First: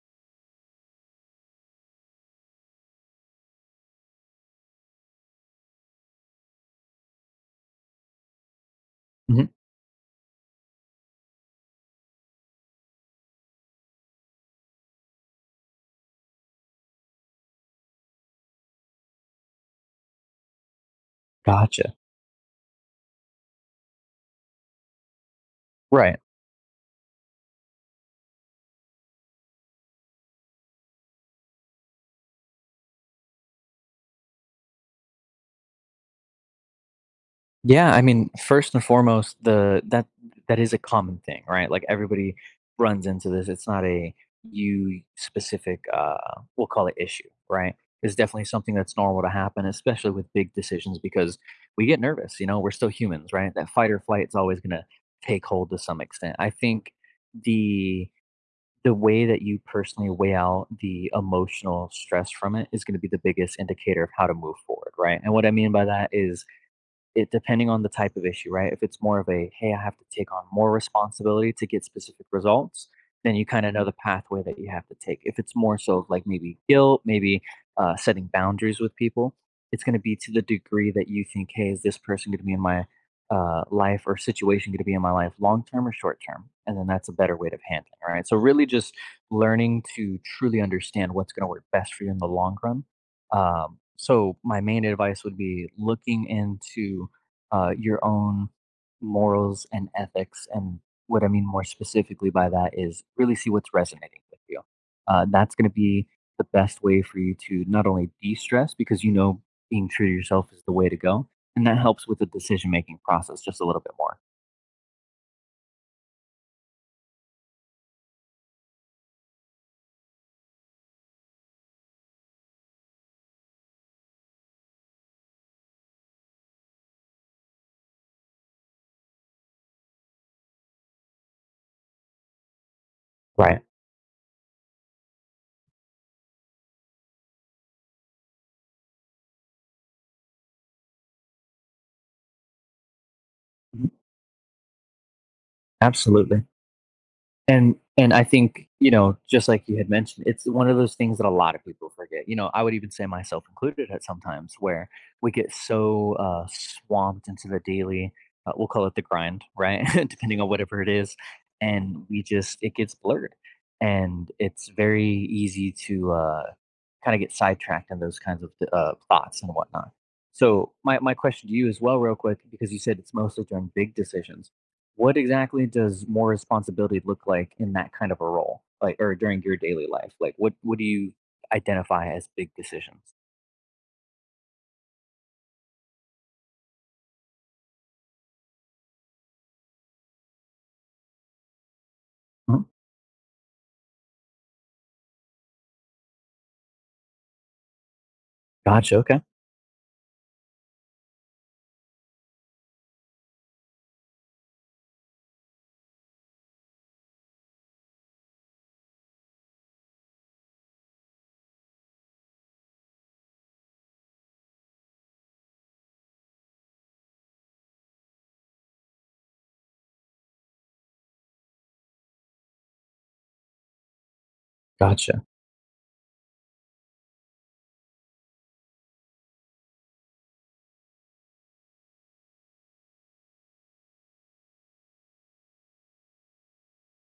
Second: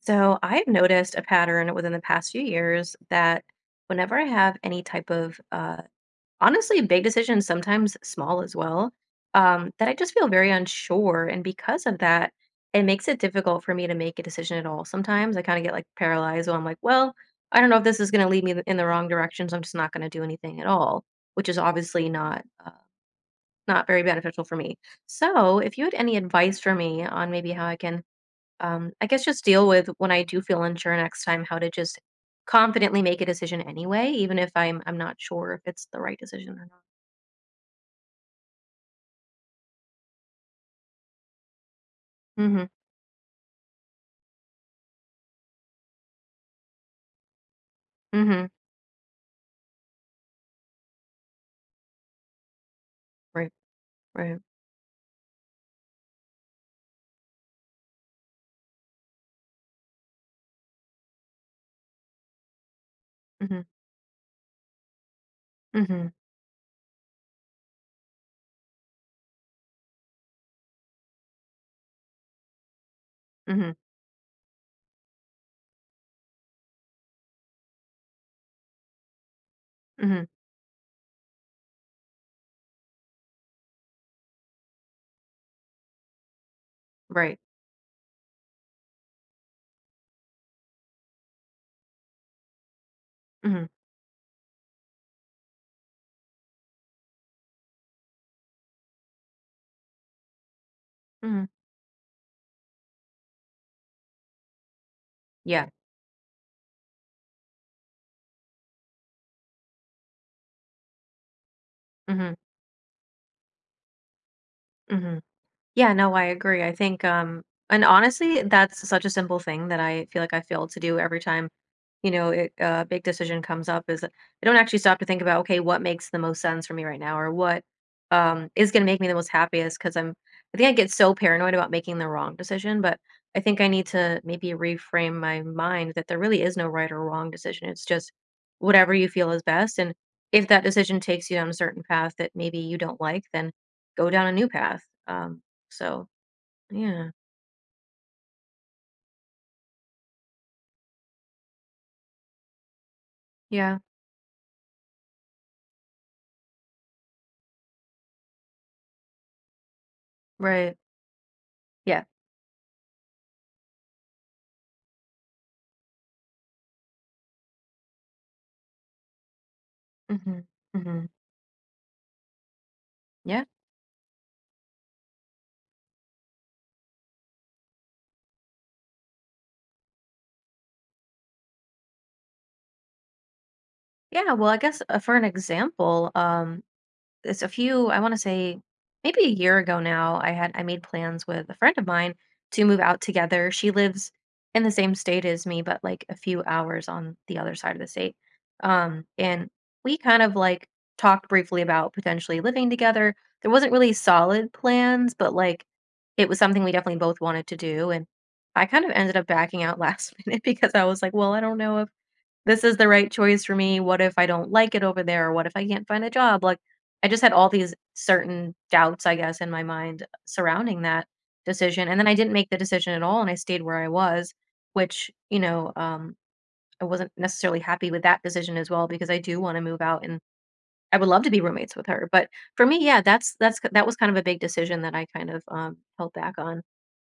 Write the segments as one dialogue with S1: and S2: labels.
S1: So I've noticed a pattern within the past few years that whenever I have any type of, honestly, big decisions, sometimes small as well,
S2: Mhm.
S1: that I just feel very unsure. And because of that, it makes it difficult for me to make a decision at all. Sometimes I kind of get like paralyzed where I'm like, well, I don't know if this is going to lead me in the wrong direction, so I'm just not going to do anything at all, which is
S2: Gotcha.
S1: obviously not not very beneficial for me. So, if you had any
S2: Right.
S1: advice for me on maybe how I can I guess just deal with when I do feel unsure next time how to just confidently make a decision anyway, even if I'm not sure if it's the right decision or not.
S2: Yeah, I mean, first and foremost, the that that is a common thing, right? Like everybody
S1: Mm-hmm.
S2: runs into this. It's not a you specific we'll call it issue, right? It's definitely
S1: Mm-hmm.
S2: something that's normal to happen, especially with big decisions because we get nervous, you know, we're still humans,
S1: Right.
S2: right? That fight or flight is
S1: Right.
S2: always gonna take hold to some extent. I think the the way that you personally weigh out the emotional stress from it is going to be the biggest
S1: Mm-hmm.
S2: indicator of how to move forward, right? And what I mean by
S1: Mm-hmm.
S2: that is it depending on the type of issue, right? If it's more of a, "Hey, I have to take on more responsibility to get specific results," then you
S1: Mm-hmm.
S2: kinda know the pathway that you have to take. If it's more so of, like, maybe guilt, maybe, setting boundaries with people, it's gonna be
S1: Mm-hmm.
S2: to the degree that you think, "Hey, is this person gonna be in my, life or situation gonna be in my life long term or short term?" And then that's a better
S1: Right.
S2: way of handling, right? So really just learning to truly understand what's gonna work best for you in the long run.
S1: Mm-hmm.
S2: So my main advice would be looking into your own morals and ethics. And what I
S1: Mm-hmm.
S2: mean more specifically by that is really see what's resonating with you. That's
S1: Yeah.
S2: going to be the best way for you to not only de stress, because you know being true to yourself is the way to go. And that helps with the
S1: Mm-hmm.
S2: decision making process just a little bit more.
S1: Mm-hmm. Yeah. No, I agree. I think and honestly, that's such a simple thing that I feel like I fail to do every time it, a big decision comes up is I don't actually stop to think about, okay, what makes the most sense for me right now or what is going to make me the most happiest? Because I'm, I think I get so paranoid about making the wrong decision, but I
S2: Right.
S1: think I need to maybe reframe my mind that there really is no right or wrong decision. It's just whatever you feel is best. And if that decision takes you down a certain path that maybe you don't like, then
S2: Mhm.
S1: go down a new path. Um, so
S2: Absolutely.
S1: yeah,
S2: And I think, you know, just like you had mentioned, it's one of those things that a lot of people forget. You know, I would even say myself
S1: yeah,
S2: included at sometimes, where we get so swamped into the daily we'll call it the grind, right? Depending on
S1: right.
S2: whatever it is,
S1: Yeah.
S2: and we just it gets blurred, and it's very easy to kind of get sidetracked in those kinds of thoughts and whatnot.
S1: Hmm.
S2: So my,
S1: Hmm.
S2: my question to you as well, real quick, because you said it's
S1: Yeah.
S2: mostly during big decisions, what exactly does more responsibility look like in that kind of a role? Like, or during your daily life? Like, what do you identify as big decisions?
S1: Yeah, well, I guess for an example, it's a few, I want to say maybe a year ago now, I made plans with a friend of mine
S2: Mhm.
S1: to move out together. She lives in the same state as me, but like a few hours on the other side of the state.
S2: Gotcha,
S1: Um,
S2: okay,
S1: and we kind of like talked briefly about potentially living together. There wasn't really solid plans, but like it was something we definitely both wanted to do. And I kind of ended up backing out last minute because I was like, well, I don't know if this is the right choice for me. What if I don't like it over there? Or what if I can't find a job? Like, I just had all these certain doubts, I guess, in my mind surrounding that decision. And then I didn't make the decision at all and I stayed where I was, which,
S2: gotcha.
S1: you know, I wasn't necessarily happy with that decision as well because I do want to move out and I would love to be roommates with her. But for me, yeah, that's that was kind of a big decision that I kind of held back on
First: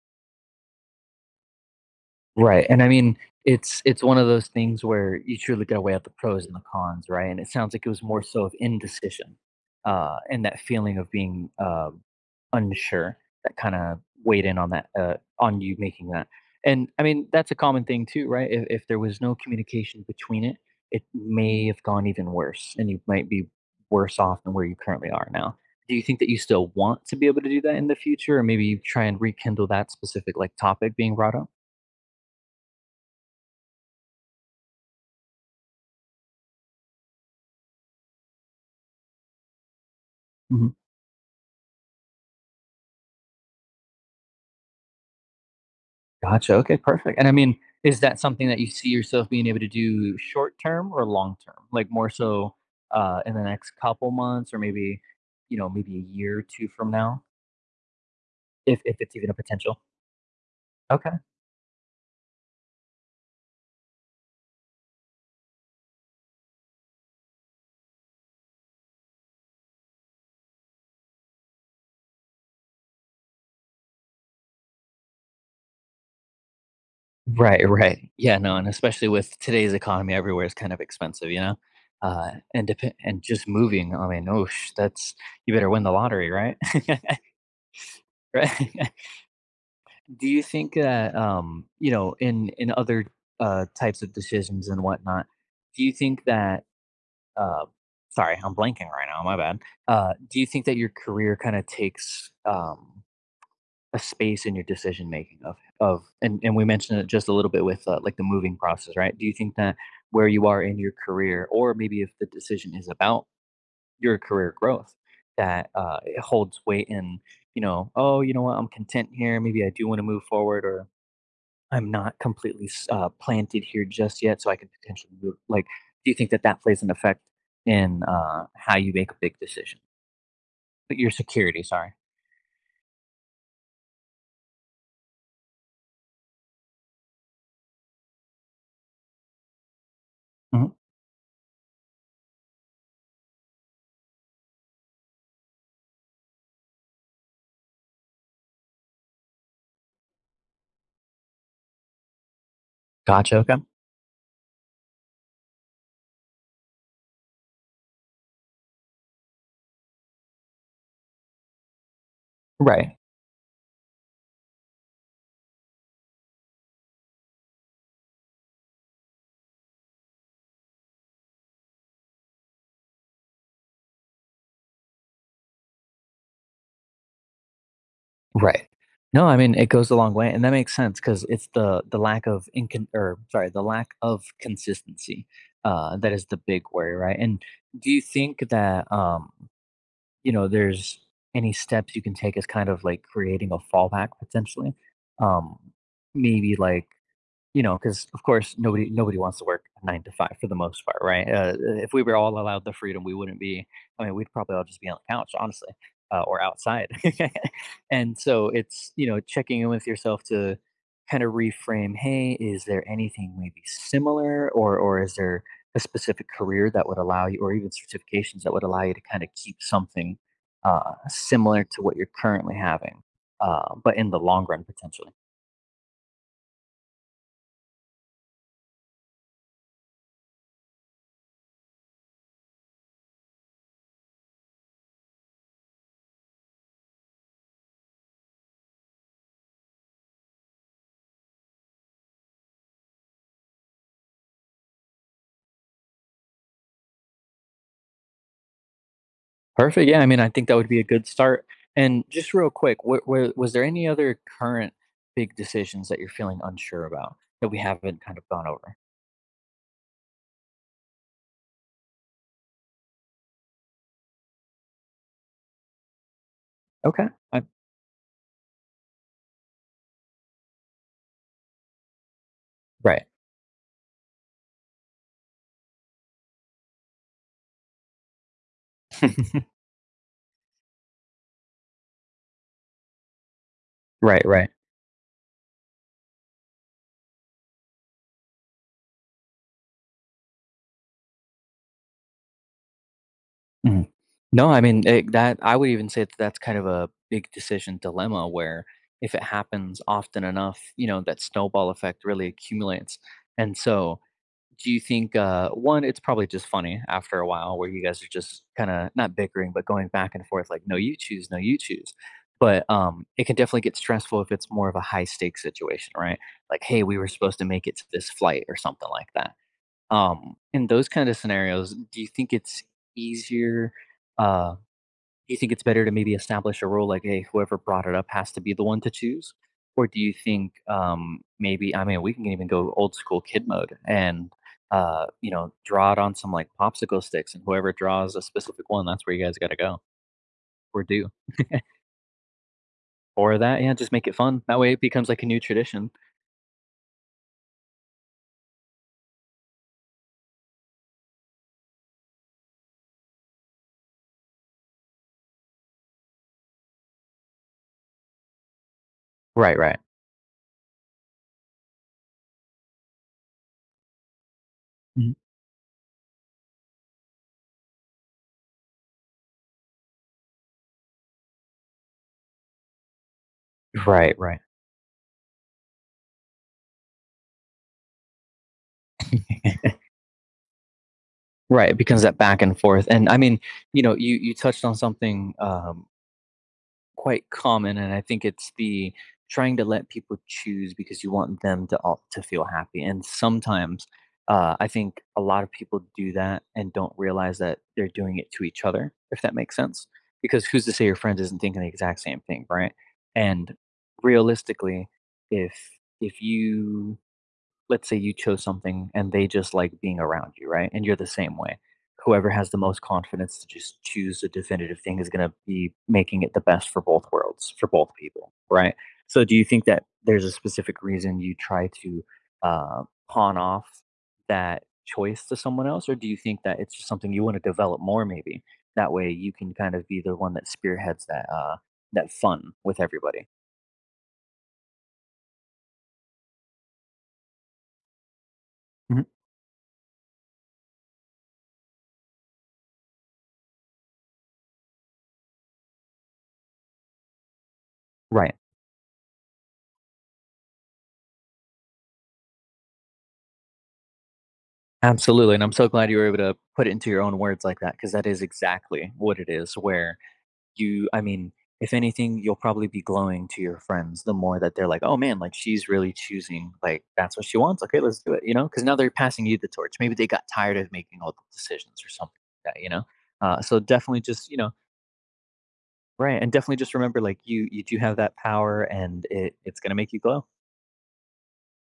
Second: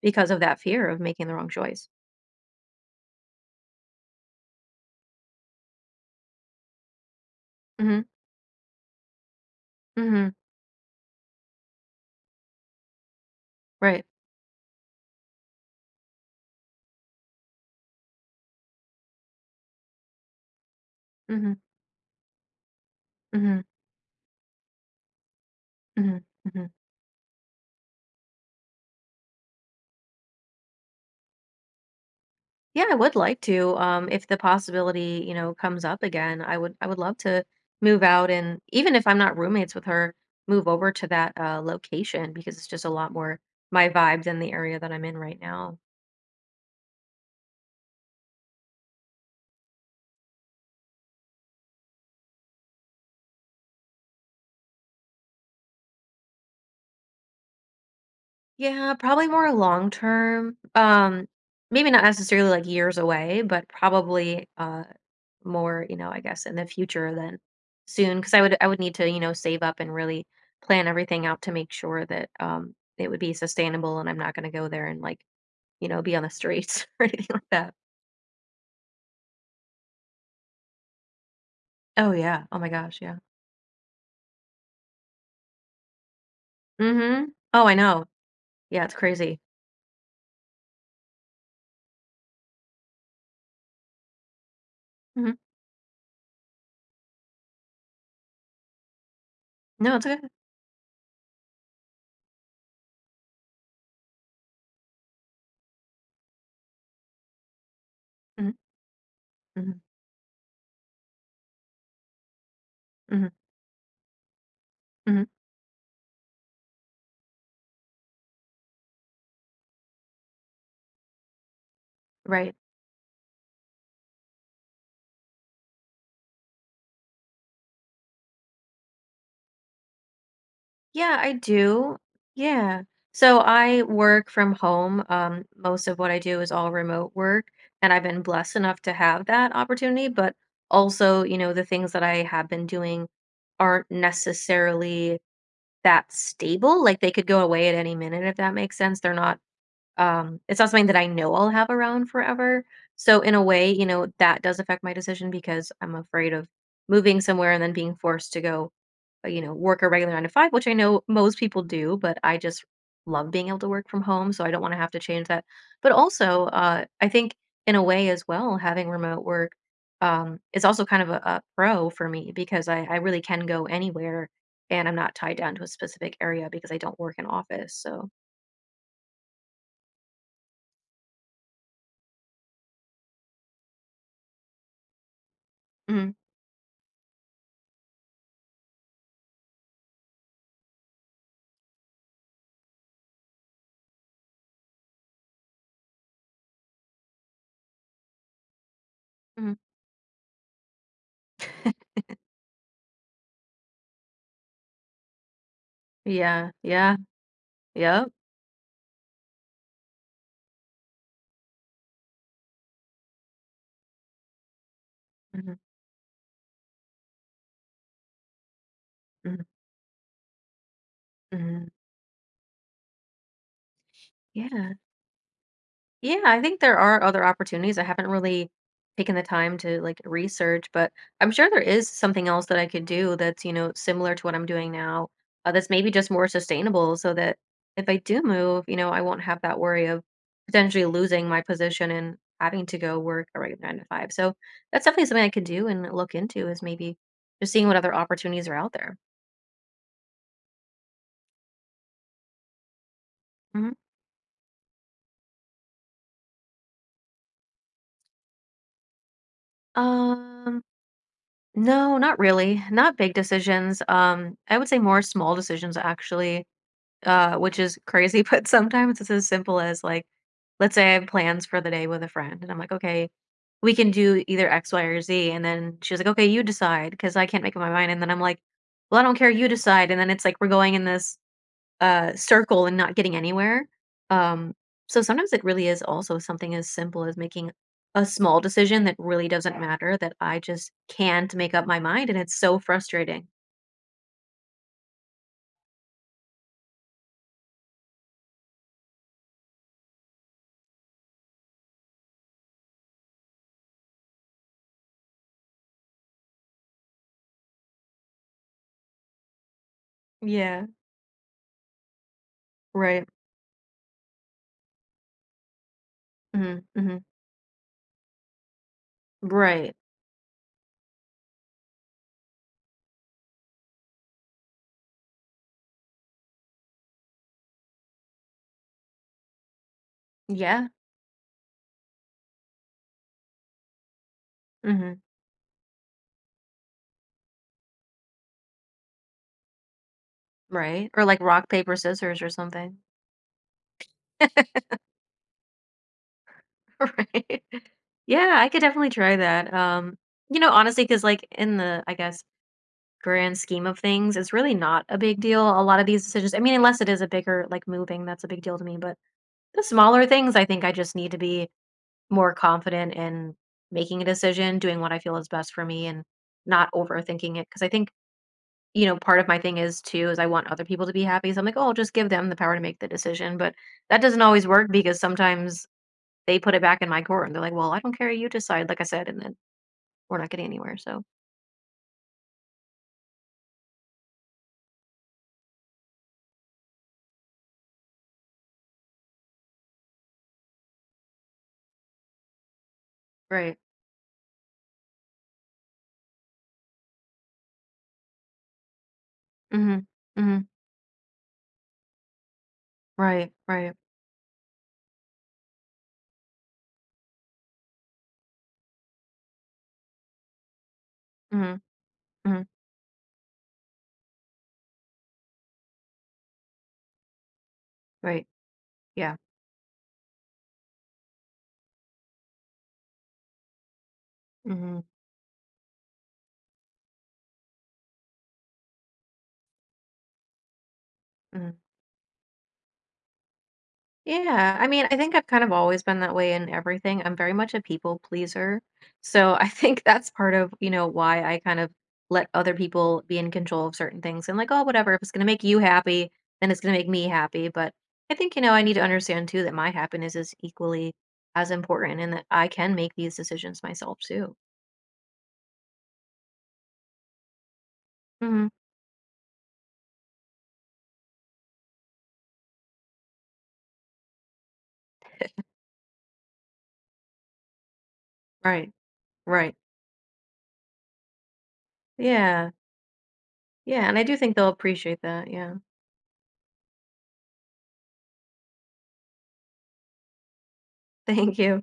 S1: because of that fear of making the wrong choice.
S2: Right, and I mean, it's one of those things where you truly gotta weigh out the pros and the cons, right? And it sounds like it
S1: Mhm.
S2: was more so of indecision,
S1: Mhm.
S2: and that feeling of being, unsure, that kinda
S1: Right.
S2: weighed in on that, on you making that. And, I mean, that's a common thing too, right? If there was no communication between it, it
S1: Mhm.
S2: may have gone even worse, and you might be
S1: Mhm.
S2: worse off than where you currently are now. Do you think
S1: Mhm.
S2: that you still
S1: Mhm.
S2: want to be able to do that in the future, or maybe you try and rekindle that specific, like, topic being brought up?
S1: Yeah, I would like to. If the possibility, you know, comes up again, I would love to move out and even if I'm not roommates with her, move
S2: Mhm.
S1: over to that location because it's just a lot more my vibe than the area that I'm in right now.
S2: Gotcha. Okay, perfect. And I mean, is that something that you see yourself being able to do short term or long term? Like more so in the next couple months, or maybe, you know, maybe a year or two from now, if,
S1: Yeah,
S2: if it's
S1: probably
S2: even a
S1: more
S2: potential.
S1: long term.
S2: Okay.
S1: Maybe not necessarily like years away, but probably more, you know, I guess in the future than soon because I would need to, you know, save up and really plan everything out to make sure that it would be sustainable and I'm not going to go there and like you know, be on the streets or anything like
S2: Right,
S1: that.
S2: right. Yeah, no, and especially with today's economy, everywhere is kind of expensive, you know?
S1: Oh, yeah. Oh
S2: And
S1: my
S2: dep-
S1: gosh, yeah.
S2: and just moving, I mean, oh, sh- that's you better win the lottery, right?
S1: Mhm. Oh, I know. Yeah,
S2: Right.
S1: it's crazy.
S2: Do you think that you know, in other types of decisions and whatnot,
S1: Mhm.
S2: do you think that uh sorry, I'm blanking right now, my bad.
S1: No, it's
S2: Uh,
S1: okay.
S2: do you think that your career kind of takes a space in your decision making of and, we mentioned it just a little bit with like the
S1: Mhm,
S2: moving process, right? Do you think that
S1: mhm,
S2: where you are in your career, or maybe if the decision is about
S1: mhm,
S2: your career growth,
S1: mhm.
S2: that it holds weight in, you know, oh, you know what, I'm content here. Maybe I do want to move forward, or I'm not
S1: Right.
S2: completely s planted here just yet, so I could potentially move, like, do you think that that plays an effect in, how you make a big decision? But your
S1: Yeah, I
S2: security, sorry.
S1: do. Yeah. So I work from home, most of what I do is all remote work, and I've been blessed enough to have that opportunity, but
S2: Mhm.
S1: also, you know, the things that I have been doing aren't necessarily that stable, like, they could go away at any minute, if that makes sense, they're not. It's not something that I know I'll have around forever. So in
S2: Gotcha,
S1: a
S2: okay.
S1: way, you know, that does affect my decision because I'm afraid of moving somewhere and then being forced to go, you know, work a regular 9 to 5, which I know most people do, but I just
S2: Right,
S1: love being able to work from home. So I don't want to have to change that. But also, I think in a way as well, having remote work is also kind of a pro for me because I really can go anywhere and I'm not tied down to a specific area because I don't work in office. So,
S2: right. No, I mean, it goes a long way, and that makes sense because it's the lack of incon or sorry, the lack of consistency,
S1: mhm,
S2: that is the big worry, right? And do you think that, you know, there's any steps you can take as kind of, like, creating a fallback potentially? Um, maybe, like, you know, because, of course, nobody wants to
S1: mhm.
S2: work a 9 to 5 for the most part, right? If we were all allowed the freedom, we wouldn't be I mean, we'd probably all just be on the couch, honestly, or
S1: Yeah,
S2: outside.
S1: yeah, yep.
S2: And so it's, you know, checking in with yourself to kinda reframe, "Hey, is there anything maybe similar, or is there
S1: Mhm,
S2: a specific career that would allow you, or even certifications that would allow you to kinda
S1: mhm,
S2: keep something, similar
S1: mhm.
S2: to what you're currently having, but in the long run,
S1: Yeah.
S2: potentially?"
S1: Yeah, I think there are other opportunities. I haven't really taken the time to like research, but I'm sure there is something else that I could do that's, you know, similar to what I'm doing now, that's maybe just more sustainable so that if I do move, you know, I won't have that worry of potentially losing my position and having to go work a regular 9 to 5. So that's definitely something I could do and look into is maybe just seeing what other opportunities are out there.
S2: Perfect. Yeah, I mean, I think that would be a good start. And just real quick, was there
S1: Mhm.
S2: any other current big decisions that you're feeling unsure about that we haven't kind of gone over?
S1: Um No, not really. Not big decisions. I would say more small decisions actually,
S2: Okay. I,
S1: which is crazy, but sometimes it's as simple as like, let's say I have plans for the day with a friend, and I'm like,
S2: right.
S1: okay, we can do either X, Y, or Z. And then she's like, okay, you decide, because I can't make up my mind. And then I'm like, well, I don't care, you decide. And then it's like we're going in this circle and not getting anywhere.
S2: Right. Right.
S1: Um, so sometimes it really is also something as simple as making a small decision that really doesn't matter that I just can't make up my mind, and it's so frustrating.
S2: Mhm. No, I mean it, that. I would even say that that's kind of a big decision dilemma where, if it happens often enough, you know, that snowball effect really accumulates. And so do you think, one, it's probably just funny after a while where you guys are just kinda not bickering, but going back and forth like,
S1: Yeah.
S2: "No, you choose. No, you choose." But,
S1: Right.
S2: it can definitely get stressful if it's more of a high stakes situation, right?
S1: Hmm.
S2: Like, "Hey, we
S1: Hmm.
S2: were supposed to make it to this flight," or something like that.
S1: Right.
S2: In those kinda scenarios, do you think it's easier, uh do you think it's better to maybe establish a rule like, hey, whoever brought it up has to be the one to choose? Or do you think
S1: Yeah.
S2: maybe, I mean, we can even go old school kid mode and,
S1: Hmm.
S2: you know, draw it on some like popsicle sticks, and whoever draws a specific one, that's where you guys got to go or
S1: Right. Or
S2: do.
S1: like rock paper scissors or something.
S2: Or that, yeah, just make it fun. That way it becomes like a new tradition.
S1: Right. Yeah, I could definitely try that. You know, honestly, because like in the, I guess grand scheme of things, it's really not a big deal. A lot of these decisions I mean, unless it is a bigger like, moving, that's a big deal to me, but
S2: Right,
S1: the
S2: right.
S1: smaller things, I think I just need to be more confident in making a decision, doing what I
S2: Mhm.
S1: feel is best for me, and not overthinking it. Because I think, you know, part of my thing is too, is I want other people to be happy, so I'm like, "Oh, I'll just give them the power to make the decision," but that
S2: Right,
S1: doesn't
S2: right.
S1: always work because sometimes they put it back in my court, and they're like, "Well, I don't care, you decide," like I said, and then we're not getting anywhere, so
S2: Right, it becomes that back and forth. And I mean, you know, you touched on something quite common, and I think it's the trying to let people choose because you want them to all to feel happy, and
S1: right.
S2: sometimes, I think a lot of people do that and don't realize that they're doing it to each other, if that makes
S1: Mhm.
S2: sense, because
S1: Mhm.
S2: who's to say your friend isn't thinking the exact same thing, right?
S1: Right,
S2: And
S1: right.
S2: realistically, if if you let's say you chose something and they just like being around you, right? And you're the same way.
S1: Mhm.
S2: Whoever
S1: Mhm.
S2: has the most confidence to just choose a definitive thing is going to be making it the best for both worlds, for both
S1: Right.
S2: people, right?
S1: Yeah.
S2: So, do you think that there's a specific reason you try to uh, pawn off that
S1: Hmm.
S2: choice to someone else, or do you think that it's just something you want to develop more? Maybe that way you can kind of be the one that spearheads that
S1: Hmm.
S2: that fun with everybody.
S1: Yeah. I mean, I think I've kind of always been that way in everything. I'm very much a people pleaser.
S2: Mhm.
S1: So I think that's part of, you know, why I kind of let other people be in control of certain things and like, oh, whatever, if it's going to make you happy, then it's going to make me happy. But I
S2: Right.
S1: think, you know, I need to understand too that my happiness is equally as important and that I can make these decisions myself too.
S2: Absolutely, and I'm so glad you were able to put it into your own words like that, because that is
S1: Hmm.
S2: exactly what it is where you I mean, if anything, you'll probably be glowing to your friends the more that they're like, "Oh, man, like, she's really choosing, like, that's what she wants, okay, let's do it," you know. Because
S1: Right.
S2: now they're passing you the
S1: Right.
S2: torch. Maybe they got tired of making all the decisions or something
S1: Yeah.
S2: like that, you know? So
S1: Yeah. And
S2: definitely
S1: I do
S2: just,
S1: think
S2: you
S1: they'll
S2: know,
S1: appreciate that. Yeah.
S2: right, and definitely just remember, like, you do have that power, and it's gonna make you glow.
S1: Thank you.